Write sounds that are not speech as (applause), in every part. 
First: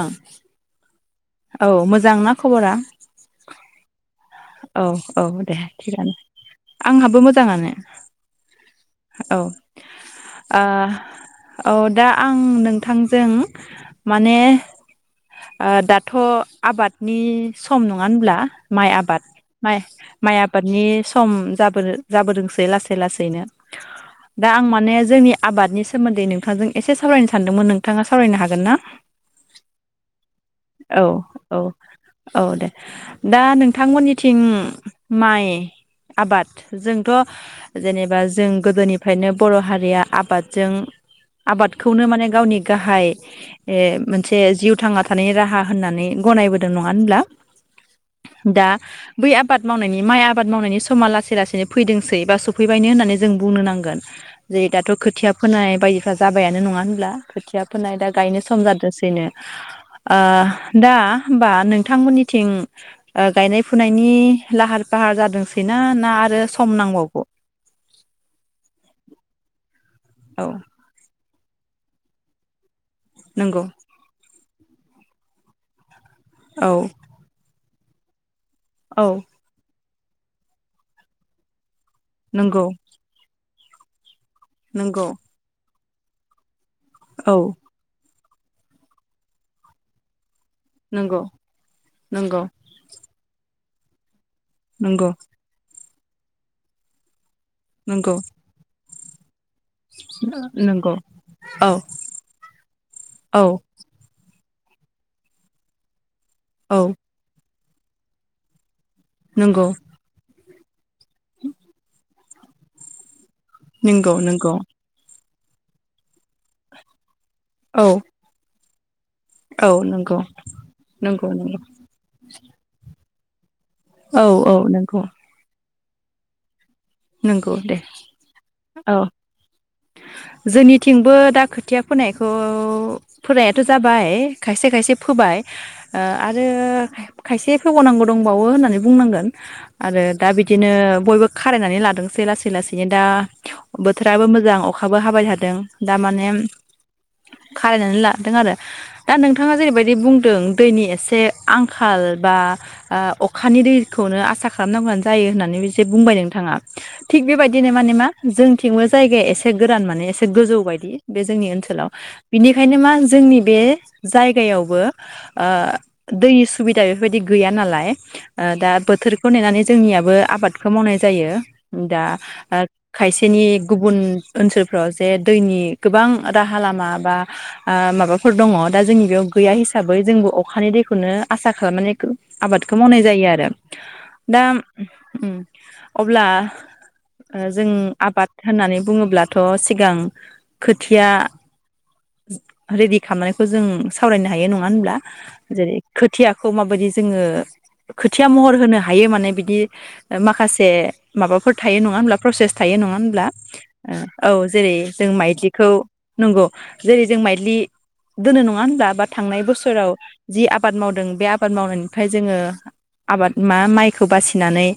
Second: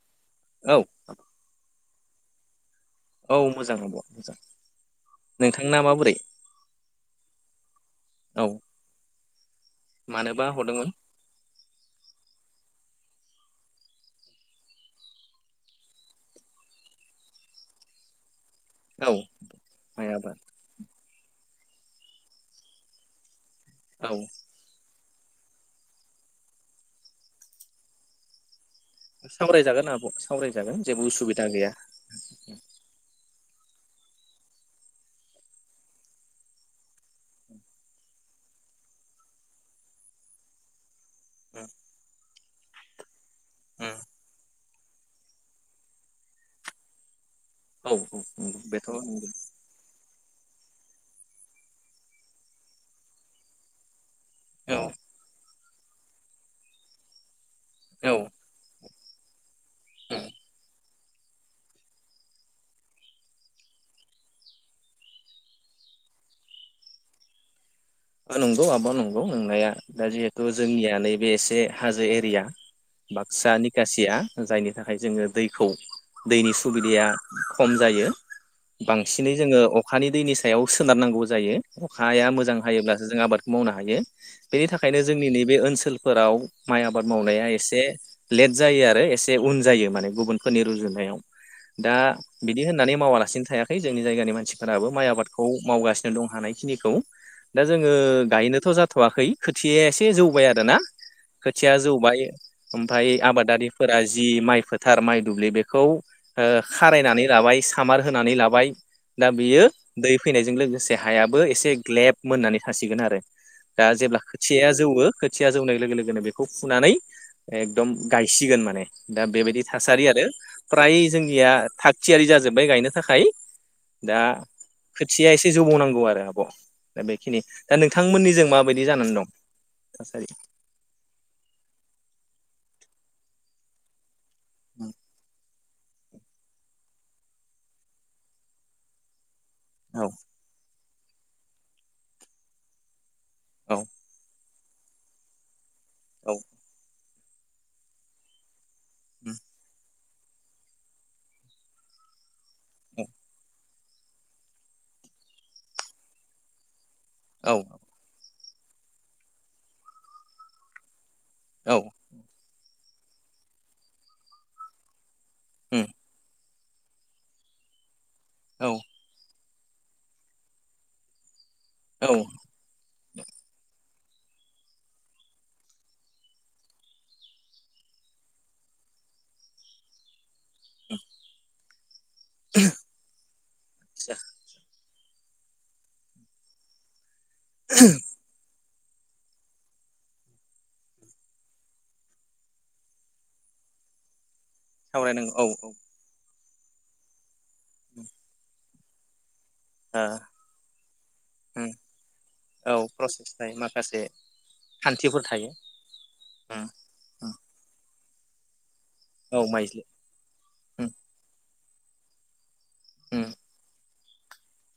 अ औ औ मोज जां ना खबरा? औ मोजां आब'। मोजां औ औ दे नोंथांना माबोरै थिगानो आंहाबो मोजाङानो औ औ ओ मानोबा हरदोंमोन औ दा आं नों थांजों माने ओ दाथ' आबादनि सम नङा होनब्ला? माइ औ आबाद माइ माइ आबादनि नि सम जाबोदो जाबोदोंसै लासै लासै नो औ दा आं मानेस जोंनि आबादनि सोमोन्दै नोंथांजों एसे सावरायनो सानदोंमोन नोंथाङा सावरायनो हागोन ना? सावराय जागोन आब'। सावरायजागोन जेबो औ उसुबिदा औ गैया औ दे दा नोंथ थां मोननिथिं माइ आबाद जोंथ' जेनेबा जों गोदोनिफ्रायनो बर' हारिया आबादजों आबादखौनो माने गावनि गाहाय ए उम मोनसे जिउद थाङाद थानै राहा होननानै गनायबोदों नङा होनब्ला? उम औ नंगौ दा बेथ' नंगौ बै आबाद मावनायनि माइ आब आबाद मावनायनि समा लासै लासैनो फैदोंसै बा सफैबायनो होननानै जों बुंनो नांगोन। नै औ दाथ' खोथियाब फोनाय बायदिफ्रा जाबायानो नङा होनब्ला खोथियाब फोनाय दा गायनो सम जादोस बिदिनो ओ दा होनबा नोंथांमोननिथिं गायनाय फुनायनि लाहार फाहार जादोंसैना ना आरो सम नांबावगौ? नंगौ आब नंगौ आब नंगौ नंनाया दा जिहेथु औ जोंनियानै बे एसे हाजो एरिया बाक्सा नंगौ निखासिया जायनि थाखाय जोंङो दैखौ दैनि औ सुबिदाया खम जायो औ बांसिनै जोंङो अखानि दैनि सायाव सोनारनांगौ जायो। अखाया मोजां नंगौ हायोब्लाथ जों आबाद मावनो हायो बेनि थाखायनो नंगौ जोंनि नैबे ओनसोल फोराव माइ आबाद औ मावनाया एसे लेट जायो आरो एसे उन जायो माने गुबुन फोरनि रुजुनायाव नंगौ दा नंगौ बिदि होननानै मावालासिनो थायाखै है जोंनि जायगानि मानसि सिफोराबो माइ नंगौ आबादखौ मावगासिनो दं हानायखिनिखौ दा जोंङो नंगौ गायनोथ जा थवाखै खोथिया या एसे जौबाय आरो ना नंगौ खोथिया औ जौबाय ओमफ्राय औ आबादारिफोरा जि माइ फोथार माइ दुब्लि बेखौ ओ औ खारायनानै लाबाय खामार होनानै लाबाय दा बियो नंगौ दै फैनाय जों लोगोसे हायाबो एसे ग्लेब मोननानै थासिगोन आरो दा नंगौ जेब्ला नंगौ खोथियाया जौवो खोथिया जौनाय लोगो लोगोनो बेखौ फुनानै औ एकदम गायसिगोन माने दा बेबायदि औ थासारि नंगौ आरो फ्राय नंगौ जोंनिया नंगौ थागथियारि जाजोब माय गायनो थाखाय दा औ औ नंगौ खोथियाया एसे जौबावनां गौ आरो आब' दा बेखिनि नंगौ दा दे नोंथांमोननिजों माबायदि औ जानानै दं थासारि जोंनिथिंबो दा खोथिया फोनायखौ फोरायाथ' जाबाय खायसे खाय ओ आरो खायसे फोबावनांगौ दंबावो होननानै बुंनांगोन। आरो औ दा बिदिनो बयबो खारायना नै लादोंसै लासै लासैनो दा औ बोथोराबो मोजां अ अखाबो हाबाय थादों। दा औ मानेम - खारायनानै लादों आरो दा नोंथाङा जेरैबायदि बुं दों दैनि एसे आंखाल बा ओ अखानि दैज खौनो आसा खालामनांगौआनो जायो होननानै बिसे बुंबाय नोंथाङा। थिग औ बेबायदिनो माने मा जोंथिंबो जायगाया एसे गोरान माने एसे गोजौ बायदि। बे जोंनि औ ओनसोलाव बिनिख खायनो मा जोंनि बे जायगायावबो ओ उम दैस सुबिदा बेफोरबायदि गैया नालाय ओ दा औ बोथोरखौ नेनानैज जोंनियाबो आबादखौ मावनाय जायो। दा औ ओ खायसेनि गुब बुन ओनसोलफ्राव जे दैनि गोबां राहा लामा बा ओ माबाफोर दङ दा जोंनि बेयाव गैया हिसाबै जोंबो अख खानि दैखौनो आसाख खालमानेखो आबादखौ मावनाय जायो आरो दाम उम अब्ला ओ जों आबाद होननानै बु बुङोब्लाथ' सिगां खोथिया रेडि खालामनायखौ जों सावरायनो हायो नं ङा होनब्ला सावरायनांगौ औ औ ओ जेरै खोथियाख खौ माबायदि जोङो। खोथिया महर होनो‌हा हायो माने बिद दि ओ माखासे माबाफोर उम थायो नङा हब्ला प्रसेस औ थायो नङा होनब्ला प्रसेस थायो माखासे ओ औ जेरै जों खान्थिफोर थायो माइज्लिखौ नोंगौ उम जेरै जों उम माइज्लि । दोनो नङा होनबा। बा थांनाय औ माइज्लि बोसोराव जि आबाद उम मावदों बे आबा बाद मावनायनिफाय जोङो। उम आबाद मा माइख खौ बासिनानै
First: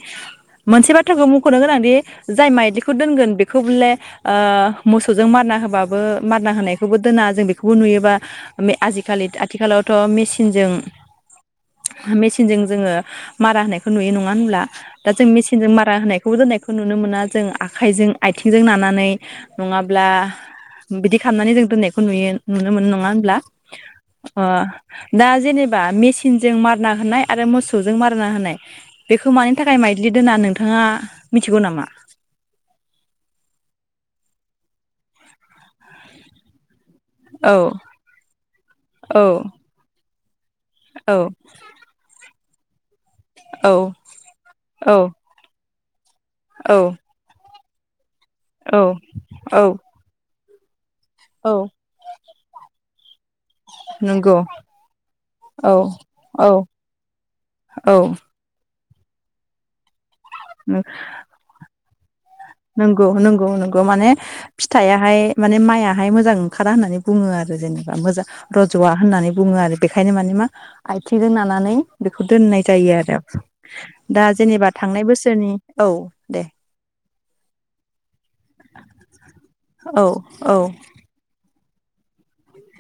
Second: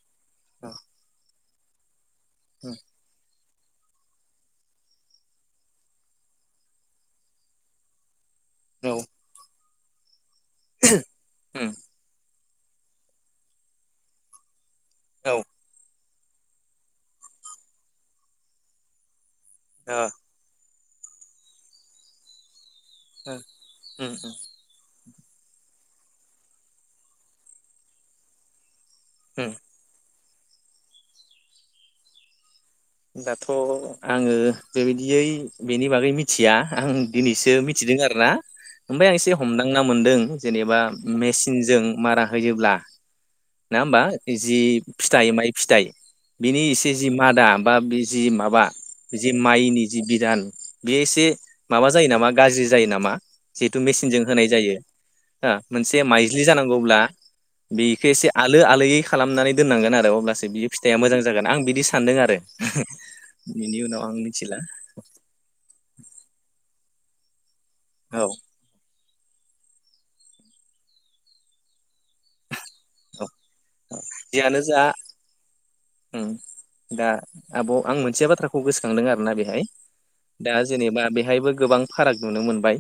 उम औ मोनसे बाथ्राखौ मु खनो गोनां दि जाय उम माइज्लिखौ दोनगोन बे बेखौबोले ओ मोसौजों मारना होबाबो मारना होनायखौबो दोना जों बेखौबो नुयोबा माने औ ओ आजिखालि आथिखालावथ' मेसि सिनजों उम मेसि सिनजों जोङो मारा होनायखौ नुयो नङा होनब्ला दा जों मेसिनजों मारा होनाय खौ होनायखौ नुनो मोना जों आखाइजों आइथिंजों नानानै नङाब्ला बिदि खालामनानै जों दोननायखौ नुयो नो मोनो नङा होनब्ला उम ओ दा जेनेबा मेचिनजों मारना होनाय आरो मोसौजों मारना होनाय बेखौ उम मानि थाखाय माइज्लि दोना नोंथाङा मिथिगौ नामा दाथ' आङो बेबायदियै बेनि बागै मिथिया आं दिनैसो औ मिथिदों आरोना ओमफाय आं औ एसे हमदांना मोनदों जेनेबा औ मेसिनजों मारा होयोब्ला औ नोङा होमबा बि जि औ फिथाइ माइ फिथाइ बिनि औ इसे जि मा दाम बा बिस जि माबा औ जि औ माइनि जि बिधान बेयो एसे औ माबा जायो नामा गाज्रि जायो नामा जिहेथु मेसिनजों नंगौ होनाय जायो हो औ मोनसे माइज्लि औ जानांगौब्ला औ बेखौ एसे आलो आलोयै खालामनानै दोननांगोन आरो अब्ला सो बियो नंगौ फिथाइया मोजां जागोन आं बिनि सान्दों आरो नंगौ नंगौ बिनि नंगौ उनाव माने आं मिथिला फिथाइयाहाय माने माइयाहाय मोजां ओंखार खारा होननानै बुङो आ जेनेबा मोजां औ रज'वा होननानै बुङो आरो बेखायनो माने मा आथिंजों नानानै बेखौ दोननाय। जायो आरो औ दा जियानो जेनेबा जा थांनाय बोसोरनि औ उम दे। दा आब' आं मोनसे बाथ्राखौ गोसोखांदों आरोना बेहाय दा औ जेनेबा बेहायबो गोबां फाराग नुनो मोनबाय।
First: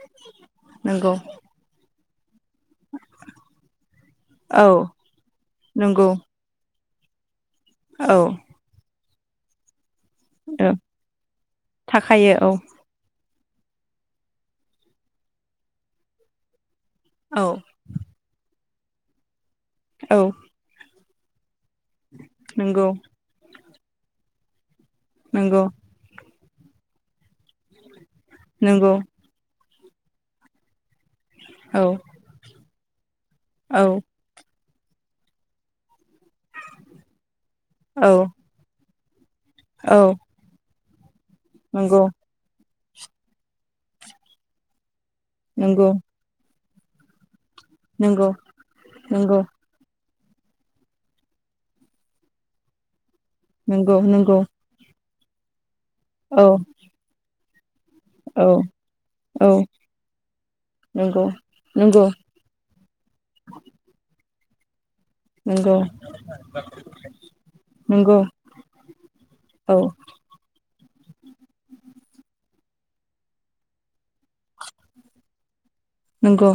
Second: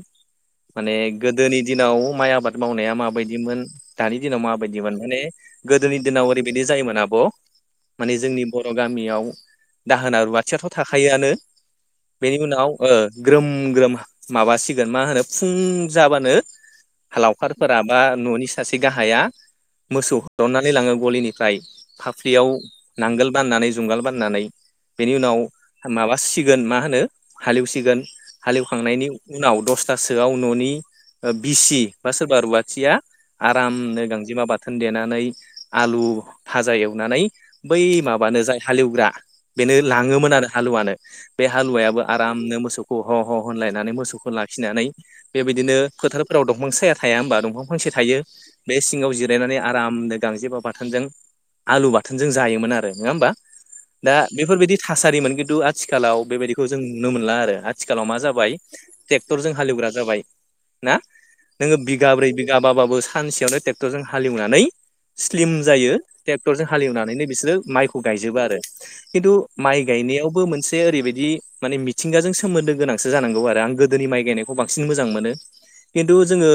माने नंगौ गोदोनि दिनाव। माइ आबाद मावनाया माबायदिमोन दानि दिनाव औ माबायदिमोन। माने गोदोनि नंगौ दिनाव ओरैबायदि जायोमोन आब'। औ माने जोंनि बर' गामियाव (inaudible) दाहोना रुवाथियाथ' औ थाखायोआनो थाखायो बेनि औ उनाव ओ। ग्रोम ग्रोम माबासिगोन मा होनो फुं जाबानो। औ लावखारफोरा बा न'नि सासे गाहाया। मोसौ औ होरननानै लाङो गलिनिफ्राय। फाफ्लियाव नंगौ नांगोल बाननानै जुंगाल बाननानै बेनि उनाव नंगौ माबा सि गोन मा होनो हालेवसिगोन। नंगौ हालेवखांनायनि उनाव दस थासोआव न'नि ओ बिसि औ बा सोरबा रुवा थिया आराम औ नो गांजिमा बा थोन देनानै आलु फाजा एवनानै बै औ माबानो जाय हालेवग्रा (inaudible) बेनो औ लाङोमोन आरो हालुवानो। बे हालुवायाबो नंगौ आरामनो मोसौ ह ह ह होनलायनानै मोसौखौ लाखिनानै बेबायदिनो नंगौ फोथारफोराव दं मोसाया थाया होनोमबा दंफां फांसे थायो नंगौ बे सिङाव जिर नंगौ यनानै आरामनो गांजेबा बाथोनजों आलु बाथोनजों जायोमोन आरो नङा होमबा नंगौ । दा नंगौ बेफोरबायदि था सारिमोन किन्तु आथिखालाव औ बेबायदिखौ जों नुनो मोनला आरो आथिखालाव मा औ जाबाय औ ट्रेक्टरजों हालेवग्रा जाबाय ना नंगौ नोङो नंगौ बिगाब्रै बिगाबाबाबो सानसेयावनो ट्रेक्टरजों हा लेवनानै स्लिम नंगौ जायो ट्रेक्टरजों हालेवनानैनो बिसोरो माइखौ नंगौ गायजोबो आरो खिन्थु औ माइ गायनायावबो मोनसे ओरैबायदि माने मिथिंगाजों सोमोन्दो गोनां सो जानांगौ आरो आं गो दोनि माइ गायनायखौ बांसिन मोजां मोनो खिन्थु नंगौ जोङो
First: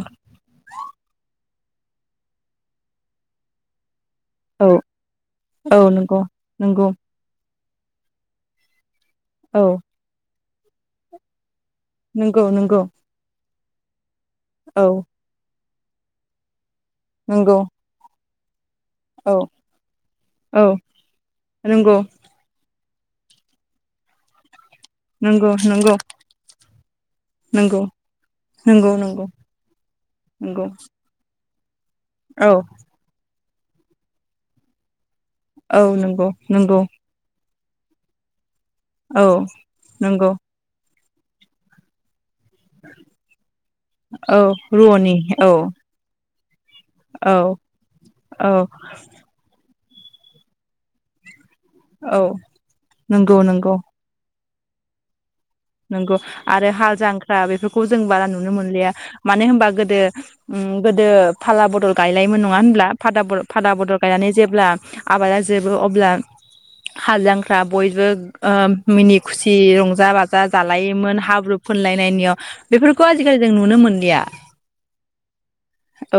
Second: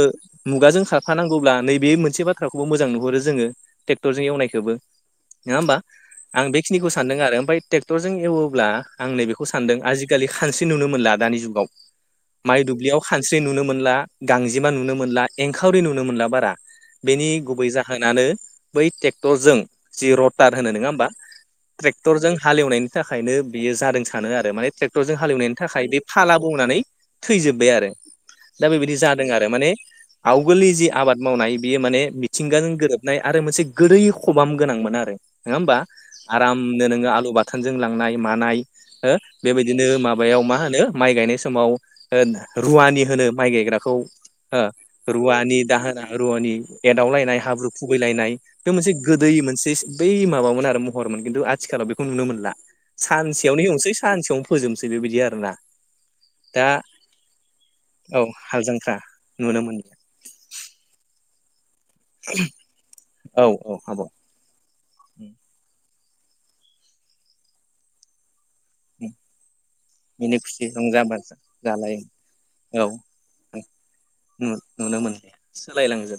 मुगाजों खारफानांगौ ब्ला नैबे मोनसे बाथ्रा खौबो मोजां नुहुरो जोङो ट्रेक्टरजों औ एवनायखौबो नङा होमबा औ नंगौ आं नंगौ बेखिनिखौ सानदों आरो ओमफाय ट्रेक्टरजों एवोब्ला आं नैबेखौ औ सानदों आजिखालि खानस्रि नुनो मोनला दानि जुगाव। नंगौ माइ नंगौ दुब्लियाव खानस्रि नुनो मो मोनला। गांजेमा औ नुनो मोनला (unintelligible) (unintelligible) नुनो मोनला बारा। बेनि नंगौ गुबै जाहोनानो बै औ ट्रेक्टरजों जि रटार औ होनो नङा होमबा नंगौ ट्रेक्टरजों हालेवनायनि (unintelligible) थाखायनो बियो जादों सानो आरो माने (unintelligible) जों नंगौ हालेवनायनि थाखाय नंगौ बे फाला बौनानै थैजोब्बाय नंगौ आरो दा नंगौ बेबायदि नंगौ जादों आरो माने नंगौ आवगोलनि जि आबाद मावनाय बियो माने औ मिथिंगाजों गोरोबनाय आरो मोनसे गोदै खबाम गोनांमोन आरो। नङा होमबा औ नंगौ नंगौ आरामनो नोङो आलु (unintelligible) (unintelligible) लांनाय मानाय औ (unintelligible) बेबायदिनो नंगौ माबायाव मा होनो माइ गायनाय समाव ओ रुवानि होनो माइ गायग्राखौ औ हो रुव'नि औ रुवानि दाहोना (unintelligible) रूवनि औ एदावलायनाय हाब्रु खुबैलायनाय औ थ' मोनसे गोदै मोनसे बै माबामोन आरो महरमोन खिन्थु (unintelligible) (unintelligible) बेखौ औ नुनो मोनला नंगौ सानसेयावनो नंगौ एवनोसै सानसेयावनो फोजोबनोसै बेबायदि आरो ना। नंगौ आरो हाल जांख्रा बेफोरखौ जों औ बारा नुनो हाल मोनलिया जांख्रा मानो नुनो होनबा मोनला गोदो उम गोदो फाला बदल गायलायोमोन नङा होनब्ला फादा औ बरफ फादा औ बदल हाबाव गायनानै जेब्ला आबादा जोबो अब्ला हालजांख्रा बयबो ओ मिनि खुसि रंजा बाजा मिनि जा खुसि रंजा जालायोमोन बाजा हाब्रु जालाय फुनलायनाय निय औ बेफोरखौ जों आजिखालि नुनो मोनलिया नुनो मोनलिया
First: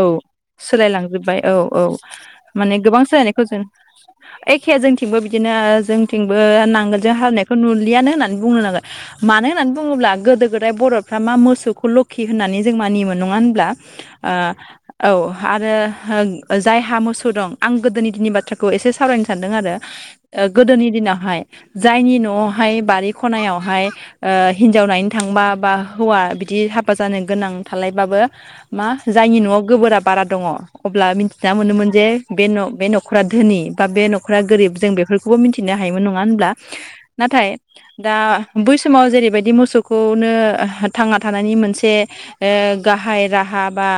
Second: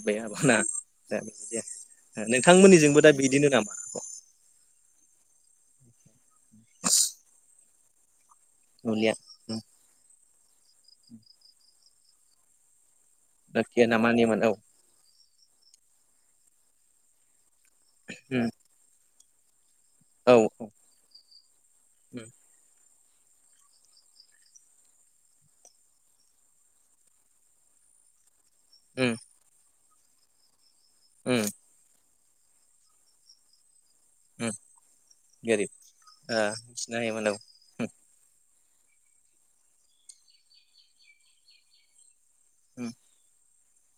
औ आब'ना दा सोलायलांजोबबाय औ बेबायदि औ माने नोंथांमोननिजोंबो गोबां दा सोलायनायखौ बिदिनो जों नामा आब' एखे जोंथिंबो बिदिनो (unintelligible) नांगोलजों हालौनायखौ न (unintelligible) (unintelligible) होननानै बुंनो नांगोन। नुलिया मानो होननानै बुङोब्ला गोदो गोदाय बर'फ्रा मा मोसौखौल' (unintelligible) होन्नानै जों मानियोमोन। नङा होनब्ला लाखिया ना मानिमोन औ ओ औ। आरो जायहा मोसौ दं। आं गोदोनि दिननि बाथ्राखौ एसे सावरायनो सान्दों आरो ओ औ गोदोनि दिनावहाय जायनि उम न'आवहाय बारि खनायाव हाय हिनजाव नायनो थांबा बा हौवा बिदि हाबा जानो गोनां थालायबाबो मा उम जायनि न'आव गोबोराब बारा दङ अब्ला मिथिना मोनोमोन जे बे न बे न'खरा धोनि बा बे न'खरा उम गोरिब जों बेफोरखौबो गोरिब मिथिनो हायोमोन नङा ओ होनब्ला मिथिनो हायोमोन औ नाथाय दा बै समाव जेरैबायदि मोसौखौनो थांना थानायनि मोनसे उम गाहाय राहा बा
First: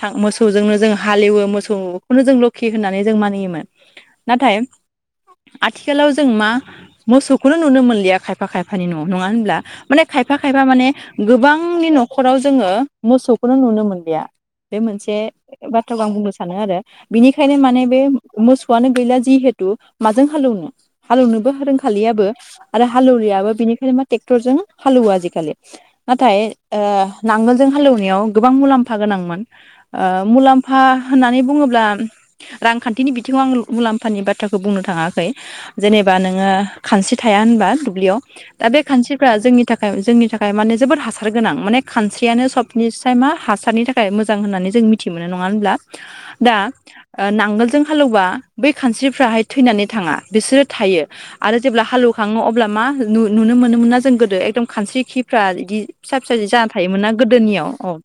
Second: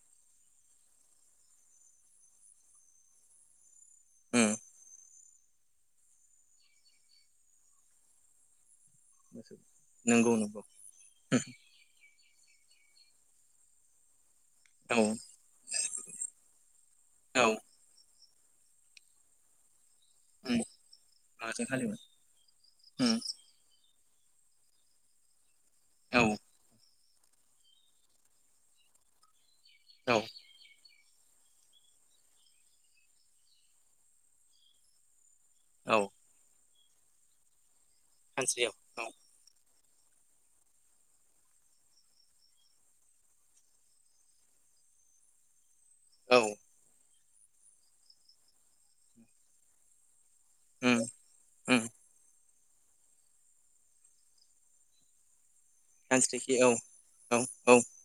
थां मोसौजोंनो जों हालेवो मोसौखौनो जों लोखि होननानै जों मानियोमोन उम नाथाय आथिखालाव जों मा मोसौखौनो नुनो मोनलिया खायफा खायफा खायफानि नआव नङा होनब्ला माने नंगौ खायफा नंगौ खायफा माने गोबांनि न नखराव जोङो मोसौखौनो नुनो मोनलिया बे औ मोनसे बाथ्राखौ आं बुंनो सानो आरो औ बिनिखायनो माने बे मोसौआनो गैला जिहेतु माजों उम हालौवनो हालौनोबो माजों हालेवो रोंखालियाबो आरो उम हालौवरियाबो बेफोरो मा ट्रेक्टरजों हालोवो आजिखालि औ नाथाय ओ नांगोलजों हालेवनायाव गोबां मुलाम्फा गोनांमोन आ औ मुलाम्फा होननानै बुङोब्ला रांखान्थिनि बिथिङाव आं मुलाम्फानि बाथ्राखौ बुंनो थाङाखै औ जेनेबा नोङो खानस्रि थाया होनबा ब्लियाव खानस्रियाव बे खानस्रिफ्रा जोंनि थाखाय जोंनि थाखाय माने जोबोद हासार गोनां माने खानस्रियानो सबनिसाय मा हासारनि थाखाय मोजां होननानै जों मिथि मोनो नङा होनब्ला औ औ दा ओ नांगोलजों हालौवबा बै खानस्रिफ्राहाय थैनानै थाङा बिसोरो उम थायो आरो उम जेब्ला हालौवखाङो अ अब्ला मान नु नुनो मोनोमोना जों गोदो एकदम खानस्रि खिफ्रा बिदि फिसा फिसा जि खानस्रिखि जाना औ थायोमोन ना गोदोनियाव औ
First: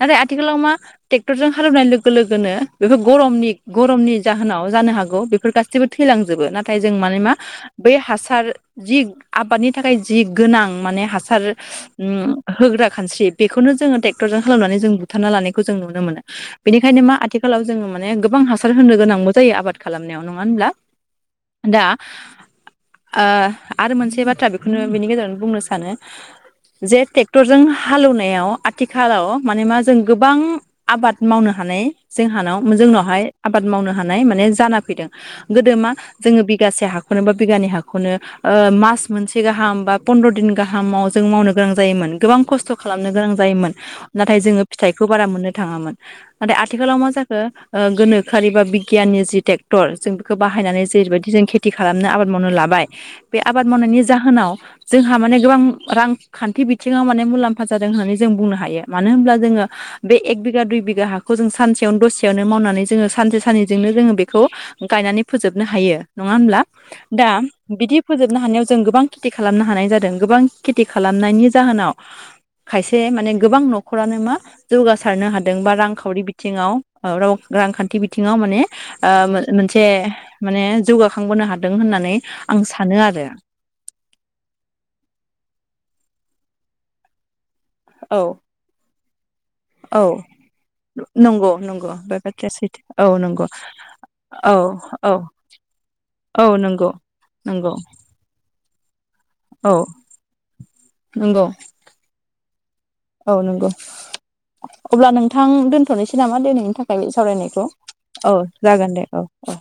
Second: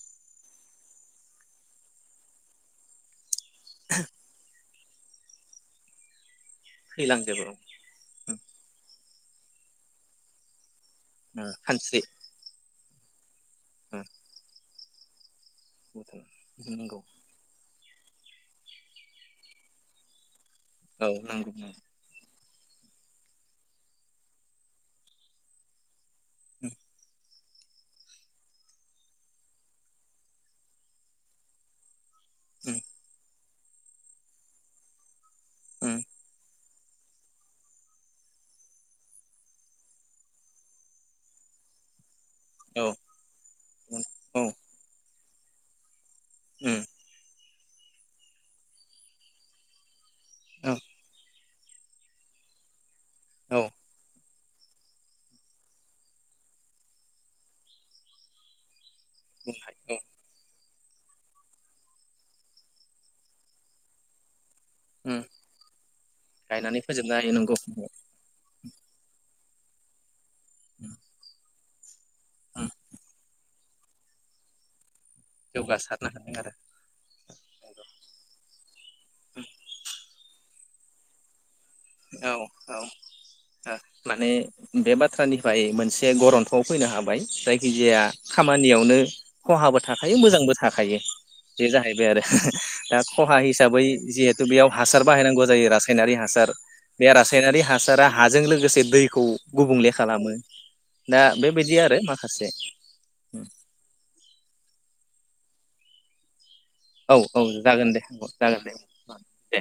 नाथाय आथिखालाव मा टेक्टरजों हालेवनाय लोगो लोगोनो बेफोर गरमनि गरमनि जाहोनाव जानो हागौ बेफोर गासिबो थैलांजोबो ना नाथाय जों माने मा थैलांजोबो बै ओ हासार जि आबादनि थाखाय जि गोनां। माने हासार खानस्रि ओम होग्रा खानस्रि बेखौनो जोङो ओ टेक्टरजों हालौनानै जों बुथारना लानाय खौ जों नुनो मोनो? नंगौ बेनिखायनो मा आथिखालाव जों माने गोबां हासार होनो गोनांबो जायो आबाद खालामनायाव, नङा मानो होनब्ला? औ नंगौ दा ओ आरो मोनसे बे बाथ्रा बेखौनो बिनि गेजेरावनो बुंनो सानो। उम जेयाइटेक ट्रेक्टरजों हालेवनायाव, आथिखालाव माने मा जों गोबां आबाद मावनो हानाय जोंहानाव उम जोंनावहाय। आबाद मावनो हानाय माने जाना फैदों। गोदो मा उम जोङो बे गासे हाखौनो बा बिघानै हाखौनो ओ मास मोनसे गाहाम बा पन्द्र' दिन गाहामाव जों मावनो गोनां जायोमोन। गोबां खस्थ' औ खालामनो गोनां जायोमोन, उम नाथाय जोङो फिथाइखौ बारा मोननो थाङामोन। नाथाय आथिखालाव मा जाखो? ओ गोनोखोआरि बा बिगियाननि जि ट्रेक्टर जों बि खो औ बाहायनानै जेरैबायदि जों खे खेथि खालामनो आबाद मावनो लाबाय। बे औ आबाद मावनायनि जाहोनाव जोंहा माने गोबां रांखान्थि बिथिङाव माने मुलाम्फा जादों होननानै जों बुंनो हायो। मानो होमब्ला जोङो बे एक बिघा दुइ बि घा हाखौ जों सानसेयावनो दसेयावनो मावनानै जोङो सानसे सानैजोंनो जोङो बेखौ उम गायनानै फोजोबनो हायो, नङा होमब्ला? गायनानै फोजोबनो दा हायो नंगौ बिदि फोजोबनो हानायाव गोबां खेथि खालामनो हानाय जादों, गोबां खेथि खालामनायनि जाहोनाव खायसे माने गोबां न'खरानो मा जौगा सारनो हादों बा जौगासारनो रांखावरि हादों बिथिङाव ओ राव रांखान्थि बिथिङाव माने ओ मो-मोनसे माने जौगाखांबोनो हा दों होननानै आं सानो आरो ओ माने बे बाथ्रानिफ्राय मोनसे गरन्थ'आव फैनो हाबाय। जाय खिजाया औ खामानियावनो खहाबो औ थाखायो मोजांबो थाखायो। नंगौ बे नंगौ जाहैबाय बे आरो बाथ्राया दा सैथो औ खहा नंगौ हिसाबै जिहेथु औ बेयाव हासार औ बाहायनांगौ जायो रासायनारि औ हासार। नंगौ बे रासायनारि नंगौ हासारा हाजों लोगोसे दैखौ औ गुबुंले खालामो ना नंगौ बेबायदि आरो मा खासे औ नंगौ। अब्ला नों थां दोनथ'नोसै नामा दिनै? थाखाय औ औ सावरायनायखौ जागोन दे औ जागोन दे औ औ।